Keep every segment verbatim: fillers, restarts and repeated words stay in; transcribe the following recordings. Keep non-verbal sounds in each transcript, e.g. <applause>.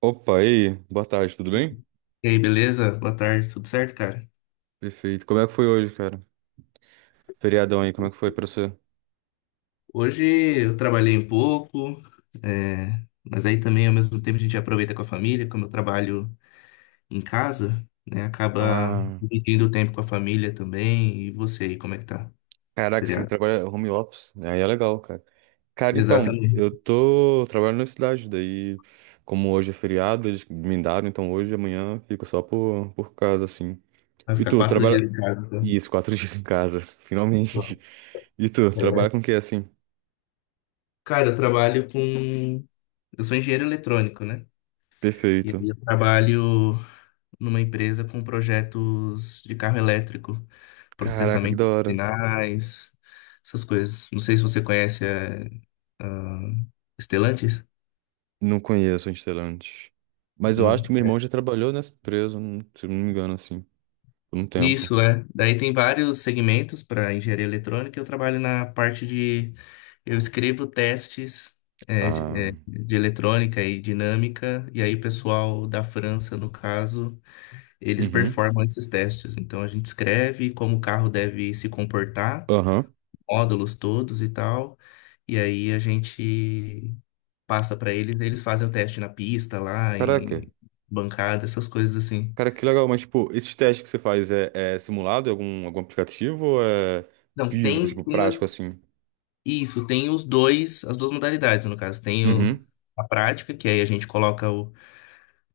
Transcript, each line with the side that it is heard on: right: Opa, e aí? Boa tarde, tudo bem?
left: E aí, beleza? Boa tarde, tudo certo, cara?
right: Perfeito. Como é que foi hoje, cara? Feriadão aí, como é que foi pra você?
left: Hoje eu trabalhei um pouco, é, mas aí também ao mesmo tempo a gente aproveita com a família, como eu trabalho em casa, né? Acaba
right: Ah,
left: dividindo o tempo com a família também. E você aí, como é que tá?
right: caraca, você
left: Feriado.
right: trabalha home office. Aí é legal, cara. Cara, então,
left: Exatamente.
right: eu tô trabalhando na cidade, daí, como hoje é feriado, eles me daram, então hoje e amanhã fico só por, por casa, assim.
left: Vai
right: E
left: ficar
right: tu,
left: quatro
right: trabalha.
left: dias em casa,
right: Isso, quatro <laughs> dias em casa, finalmente.
left: então.
right: E tu, trabalha
left: É.
right: com o que, assim?
left: Cara, eu trabalho com. Eu sou engenheiro eletrônico, né? E
right: Perfeito.
left: aí eu trabalho numa empresa com projetos de carro elétrico,
right: Caraca, que
left: processamento
right: da
left: de
right: hora.
left: sinais, essas coisas. Não sei se você conhece é, ah, Stellantis?
right: Não conheço a Stellantis. Mas eu
left: Não.
right: acho que meu irmão já trabalhou nessa empresa, não- se eu não me engano, assim, por um tempo.
left: Isso, é. Daí tem vários segmentos para engenharia eletrônica. Eu trabalho na parte de. Eu escrevo testes é, de,
right: Ah,
left: é, de eletrônica e dinâmica, e aí o pessoal da França, no caso, eles
right: uhum,
left: performam esses testes. Então a gente escreve como o carro deve se comportar.
right: aham.
left: Módulos todos e tal. E aí a gente passa para eles, eles fazem o teste na pista lá,
right: Caraca,
left: em bancada, essas coisas assim.
right: cara, que legal. Mas, tipo, esses testes que você faz é, é simulado em algum, algum aplicativo ou é
left: Não,
right: físico,
left: tem,
right: tipo,
left: tem
right: prático,
left: as-
right: assim?
left: isso, tem os dois, as duas modalidades, no caso. Tem o-
right: Uhum,
left: a prática, que aí a gente coloca o,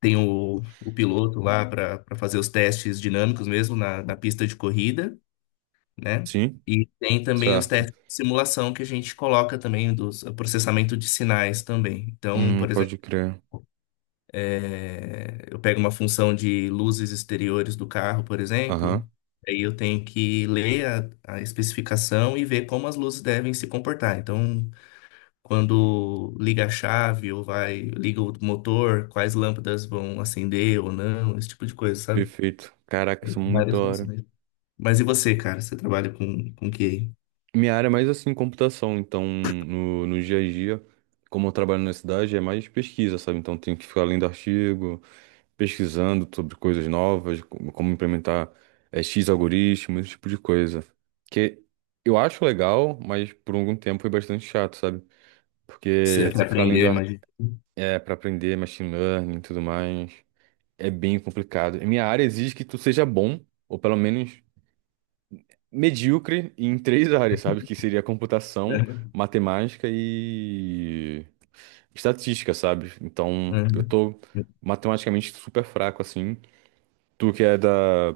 left: tem o, o piloto lá para para fazer os testes dinâmicos mesmo na, na pista de corrida, né?
right: sim,
left: E tem também os
right: certo.
left: testes de simulação que a gente coloca também, dos o processamento de sinais também. Então,
right: Hum,
left: por exemplo,
right: pode crer.
left: é, eu pego uma função de luzes exteriores do carro, por exemplo,
right: Aham,
left: aí eu tenho que ler a, a especificação e ver como as luzes devem se comportar. Então, quando liga a chave ou vai, liga o motor, quais lâmpadas vão acender ou não, esse tipo de coisa, sabe?
right: perfeito. Caraca,
left: Tem
right: isso é muito da
left: várias
right: hora.
left: funções. Mas e você, cara? Você trabalha com, com o que? Aí?
right: Minha área é mais, assim, computação, então, no, no dia a dia, como eu trabalho na cidade, é mais pesquisa, sabe? Então, tenho que ficar lendo artigo, pesquisando sobre coisas novas, como como implementar eh, X algoritmos, esse tipo de coisa. Que eu acho legal, mas por algum tempo foi bastante chato, sabe?
left: Você
right: Porque
left: até
right: você ficar
left: aprendeu,
right: lendo a-
left: imagina.
right: é, para aprender machine learning e tudo mais, é bem complicado. E minha área exige que tu seja bom, ou pelo menos medíocre, em três <laughs> áreas, sabe? Que seria computação,
left: <laughs>
right: matemática e estatística, sabe? Então, eu
left: Uhum.
right: tô matematicamente super fraco, assim. Tu que é da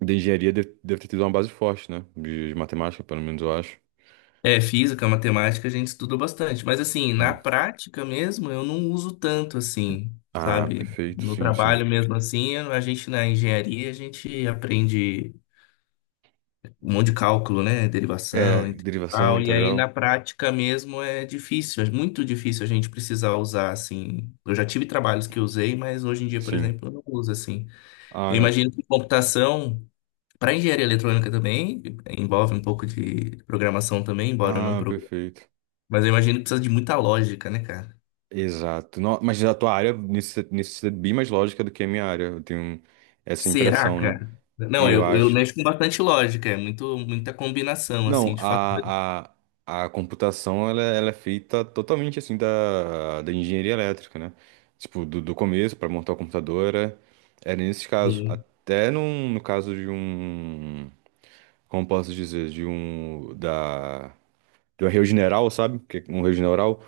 right: De engenharia deve, deve ter tido uma base forte, né? De, de matemática, pelo menos eu acho.
left: É, física, matemática, a gente estuda bastante, mas assim, na
right: Sim.
left: prática mesmo, eu não uso tanto assim,
right: Ah,
left: sabe?
right: perfeito,
left: No
right: sim, sim.
left: trabalho mesmo assim, a gente na engenharia, a gente aprende um monte de cálculo, né?
right: É,
left: Derivação,
right: derivação,
left: integral, e aí na
right: integral,
left: prática mesmo é difícil, é muito difícil a gente precisar usar assim. Eu já tive trabalhos que usei, mas hoje em dia, por
right: sim.
left: exemplo, eu não uso assim.
right: Ah,
left: Eu
right: na-
left: imagino que computação, para engenharia eletrônica também, envolve um pouco de programação também, embora eu não,
right: ah, perfeito.
left: mas eu imagino que precisa de muita lógica, né, cara?
right: Exato. No- mas a tua área necessita, necessita bem mais lógica do que a minha área. Eu tenho essa
left: Será,
right: impressão, né?
left: cara?
right: E
left: Não,
right: eu
left: eu, eu
right: acho.
left: mexo com bastante lógica, é muito, muita combinação, assim,
right: Não,
left: de fatores.
right: a, a, a computação ela, ela é feita totalmente assim da, da engenharia elétrica, né? Tipo, do, do começo para montar a computadora, era era nesse caso.
left: Sim,
right: Até num, no caso de um, como posso dizer, de um, da, de um arreio general, sabe? Que é um arreio general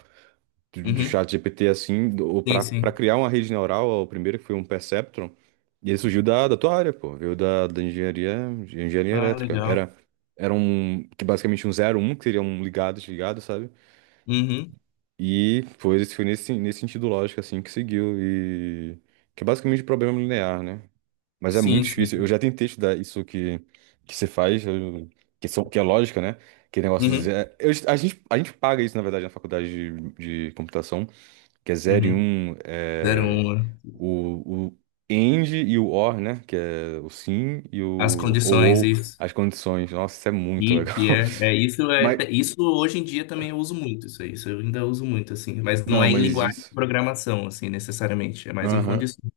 right: do, do
left: uhum.
right: ChatGPT assim, do-
left: Sim,
right: pra para
left: sim.
right: criar uma rede neural, o primeiro que foi um Perceptron, e ele surgiu da, da tua área, pô, veio da, da engenharia, de engenharia
left: Ah,
right: elétrica.
left: legal.
right: Era era um que basicamente um zero um que seria um ligado, desligado, sabe?
left: Uhum.
right: E foi esse foi nesse nesse sentido lógico assim que seguiu e que é basicamente problema linear, né? Mas é muito
left: Sim,
right: difícil. Eu
left: sim.
right: já tentei estudar isso que que você faz, eu- que são que é lógica, né? Que negócio de
left: Uhum.
right: dizer, eu- a gente a gente paga isso na verdade na faculdade de de computação que é zero e
left: Uhum.
right: um,
left: Zero
right: é,
left: uma.
right: o, o AND e o OR, né? Que é o sim e
left: As
right: o ou,
left: condições,
right: ou
left: isso.
right: as condições. Nossa, isso é muito
left: E
right: legal.
left: que é, é, isso
right: <laughs>
left: é,
right: Mas,
left: isso hoje em dia também eu uso muito, isso aí, isso eu ainda uso muito, assim, mas não
right: não,
left: é em
right: mas
left: linguagem de
right: isso.
left: programação, assim, necessariamente, é mais em condições.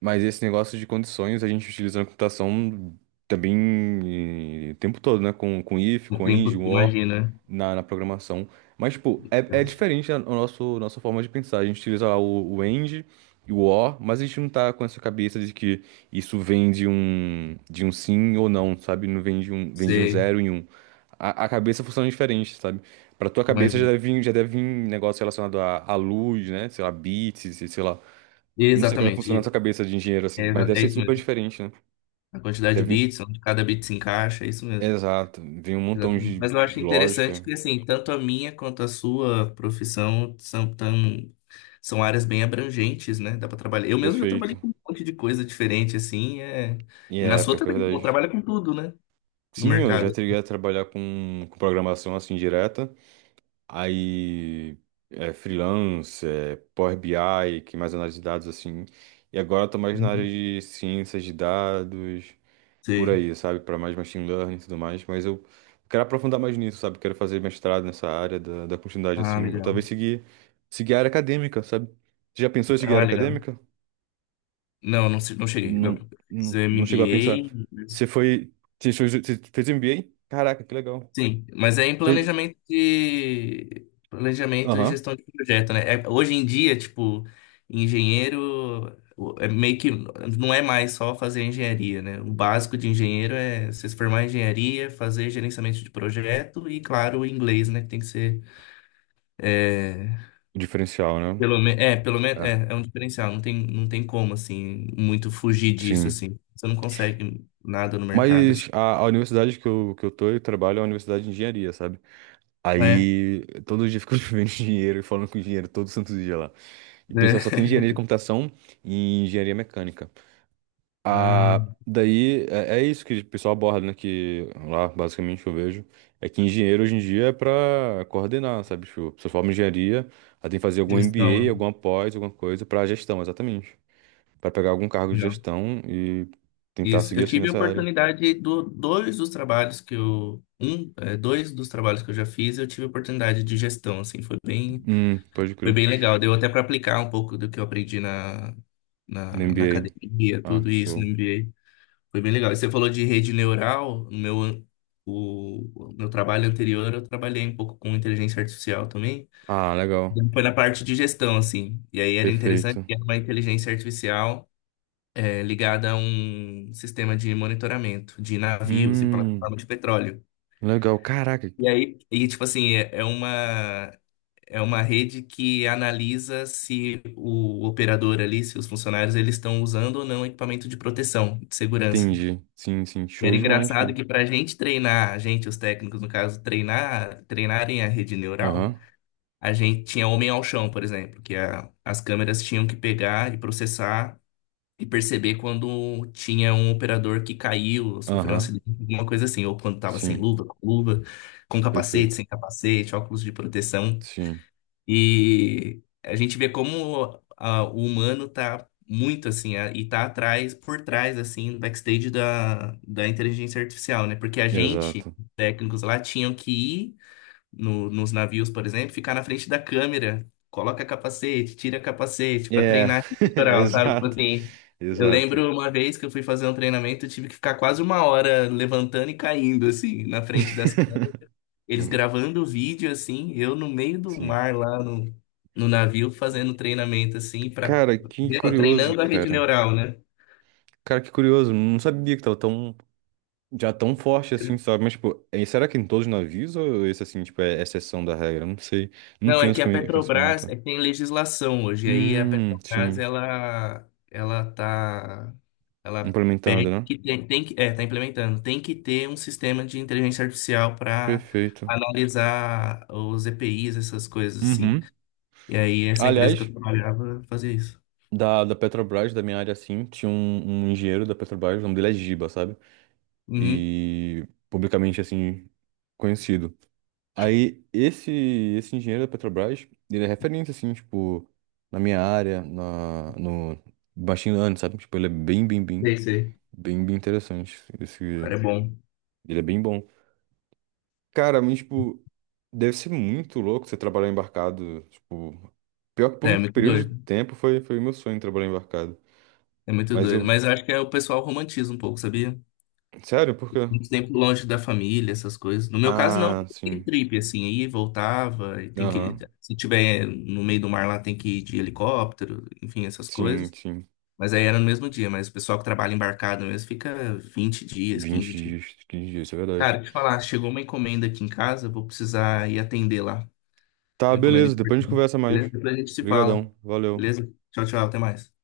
right: Mas esse negócio de condições a gente utiliza na computação também eh, o tempo todo, né? Com, com if,
left: O
right: com end,
left: tempo,
right: com or
left: imagina.
right: na, na programação. Mas, tipo, é, é diferente a, a nosso, nossa forma de pensar. A gente utiliza lá o, o end e o or, mas a gente não tá com essa cabeça de que isso vem de um, de um sim ou não, sabe? Não vem de um, vem de um
left: Você
right: zero e um. A, a cabeça funciona diferente, sabe? Pra tua cabeça já
left: imagina.
right: deve vir, já deve vir um negócio relacionado à à luz, né? Sei lá, bits, e sei lá. Não sei como é que funciona a sua
left: Exatamente.
right: cabeça de engenheiro, assim,
left: É,
right: mas
left: exa-
right: deve
left: é
right: ser
left: isso
right: super
left: mesmo.
right: diferente, né?
left: A quantidade de
right: Deve...
left: bits, onde cada bit se encaixa, é isso mesmo.
right: Exato, vem um montão
left: Exatamente.
right: de,
left: Mas eu
right: de
left: acho interessante
right: lógica,
left: que, assim, tanto a minha quanto a sua profissão são tão, são áreas bem abrangentes, né? Dá para trabalhar. Eu mesmo já trabalhei
right: perfeito.
left: com um monte de coisa diferente, assim, é...
right: E
left: E na
right: é,
left: sua
right: pior que é
left: também, pô,
right: verdade.
left: trabalha com tudo, né? No
right: Sim, eu já
left: mercado.
right: teria a trabalhar com, com programação assim direta, aí é, freelance, é, Power B I, que é mais análise de dados assim. E agora eu tô mais na área
left: Uhum.
right: de ciências de dados, por
left: Sim.
right: aí, sabe? Para mais machine learning e tudo mais. Mas eu quero aprofundar mais nisso, sabe? Quero fazer mestrado nessa área da, da continuidade,
left: Ah,
right: assim. Ou talvez
left: legal.
right: seguir, seguir a área acadêmica, sabe? Você já pensou em seguir a
left: Ah,
right: área
left: legal.
right: acadêmica?
left: Não, não, se- não cheguei. Não.
right: Não,
left: Fiz
right: não, não chegou a pensar.
left: M B A,
right: Você foi. Você fez você fez M B A? Caraca, que legal.
left: sim, mas é em
right: Fe-
left: planejamento de planejamento e
right: Aham.
left: gestão de projeto, né? É- hoje em dia, tipo, engenheiro o- é meio que não é mais só fazer engenharia, né? O básico de engenheiro é você se formar em engenharia, fazer gerenciamento de projeto e, claro, o inglês, né? Que tem que ser é,
right: O diferencial, né?
left: pelo menos é, pelo menos
right: É,
left: é, é um diferencial. Não tem, não tem como assim muito fugir disso
right: sim.
left: assim. Você não consegue nada no mercado assim,
right: Mas a, a universidade que eu, que eu tô e trabalho é uma universidade de engenharia, sabe?
left: né? É.
right: Aí todo dia eu fico <laughs> vendo dinheiro e falando com o engenheiro todo santo dia lá. E o pessoal só tem engenharia de
left: <laughs>
right: computação e engenharia mecânica.
left: Ah,
right: Ah, daí é, é isso que o pessoal aborda, né? Que lá, basicamente, eu vejo. É que engenheiro hoje em dia é pra coordenar, sabe? Tipo, a pessoa forma em engenharia, ela tem que fazer algum M B A,
left: gestão.
right: alguma pós, alguma coisa pra gestão, exatamente. Pra pegar algum cargo de gestão e tentar
left: Isso,
right: seguir
left: eu
right: assim
left: tive a
right: nessa área.
left: oportunidade do dois dos trabalhos que eu um, é, dois dos trabalhos que eu já fiz, eu tive a oportunidade de gestão, assim, foi bem,
right: Hum, pode
left: foi
right: crer.
left: bem legal. Deu até para aplicar um pouco do que eu aprendi na,
right: No
left: na, na
right: M B A.
left: academia,
right: Ah,
left: tudo isso no
right: show.
left: M B A. Foi bem legal. E você falou de rede neural, no meu an- o, o meu trabalho anterior, eu trabalhei um pouco com inteligência artificial também.
right: Ah, legal.
left: Então, foi na parte de gestão, assim. E aí era interessante
right: Perfeito.
left: que era uma inteligência artificial é, ligada a um sistema de monitoramento de navios e
right: Hum,
left: plataforma de petróleo.
right: legal. Caraca,
left: E aí, e tipo assim, é é uma é uma rede que analisa se o operador ali, se os funcionários eles estão usando ou não equipamento de proteção, de segurança.
right: entendi. Sim, sim,
left: E era
right: show demais,
left: engraçado
right: cara.
left: que para a gente treinar, a gente, os técnicos no caso, treinar, treinarem a rede neural,
right: Aham,
left: a gente tinha homem ao chão, por exemplo, que a- as câmeras tinham que pegar e processar e perceber quando tinha um operador que caiu, sofreu um
right: aham,
left: acidente, alguma coisa assim, ou quando estava sem
right: sim,
left: luva, com luva, com capacete,
right: perfeito.
left: sem capacete, óculos de proteção.
right: Sim,
left: E a gente vê como ah, o humano tá muito assim, ah, e tá atrás, por trás, assim, do backstage da, da inteligência artificial, né? Porque a gente,
right: exato.
left: técnicos lá, tinham que ir no- nos navios, por exemplo, ficar na frente da câmera, coloca capacete, tira capacete para
right: É,
left: treinar esse
right: <laughs>
left: litoral, sabe? Tipo
right: exato,
left: assim, eu
right: exato.
left: lembro uma vez que eu fui fazer um treinamento, eu tive que ficar quase uma hora levantando e caindo, assim, na frente das câmeras.
right: <laughs>
left: Eles gravando o vídeo, assim, eu no meio do
right: Sim.
left: mar lá no, no navio fazendo treinamento, assim, para
right: Cara, que curioso,
left: treinando a rede
right: cara.
left: neural, né?
right: Cara, que curioso. Não sabia que tava tão, já tão forte assim, sabe? Mas, tipo, é- será que em todos os navios ou esse, assim, tipo, é exceção da regra? Não sei. Não
left: Não,
right: tenho
left: é
right: esse
left: que a
right: conhe-
left: Petrobras
right: conhecimento.
left: é que tem legislação hoje, aí a
right: Hum,
left: Petrobras
right: sim.
left: ela ela tá, ela
right: Implementando,
left: pede
right: né?
left: que tem, tem que é, tá implementando, tem que ter um sistema de inteligência artificial para
right: Perfeito.
left: analisar os E P Is, essas coisas assim.
right: Uhum.
left: E aí essa empresa que eu
right: Aliás,
left: trabalhava fazia isso.
right: Da, da Petrobras, da minha área, assim, tinha um, um engenheiro da Petrobras, o nome dele é Giba, sabe?
left: Uhum,
right: E publicamente, assim, conhecido. Aí, esse, esse engenheiro da Petrobras, ele é referência, assim, tipo, na minha área, na, no machine learning, sabe? Tipo, ele é bem, bem, bem,
left: sei, sei. O
right: bem, bem interessante. Esse,
left: cara é bom.
right: ele é bem bom. Cara, mas, tipo, deve ser muito louco você trabalhar embarcado, tipo... Pior que por
left: É,
right: um
left: é muito
right: período de
left: doido.
right: tempo foi, foi meu sonho trabalhar embarcado.
left: É muito
right: Mas
left: doido,
right: eu...
left: mas eu acho que é o pessoal romantiza um pouco, sabia?
right: Sério, por quê?
left: Muito tempo longe da família, essas coisas. No meu caso, não,
right: Ah,
left: tem
right: sim.
left: trip, assim, aí voltava, e tem que,
right: Aham.
left: se tiver no meio do mar lá, tem que ir de helicóptero, enfim, essas
right: Sim,
left: coisas.
right: sim.
left: Mas aí era no mesmo dia, mas o pessoal que trabalha embarcado mesmo fica vinte dias,
right: Vinte
left: quinze dias.
right: dias, quinze dias, isso é verdade.
left: Cara, deixa eu falar, chegou uma encomenda aqui em casa, vou precisar ir atender lá.
right: Tá,
left: Uma encomenda
right: beleza. Depois a gente
left: importante.
right: conversa
left: Beleza?
right: mais.
left: Depois a gente se fala.
right: Obrigadão. Valeu.
left: Beleza? Tchau, tchau, até mais.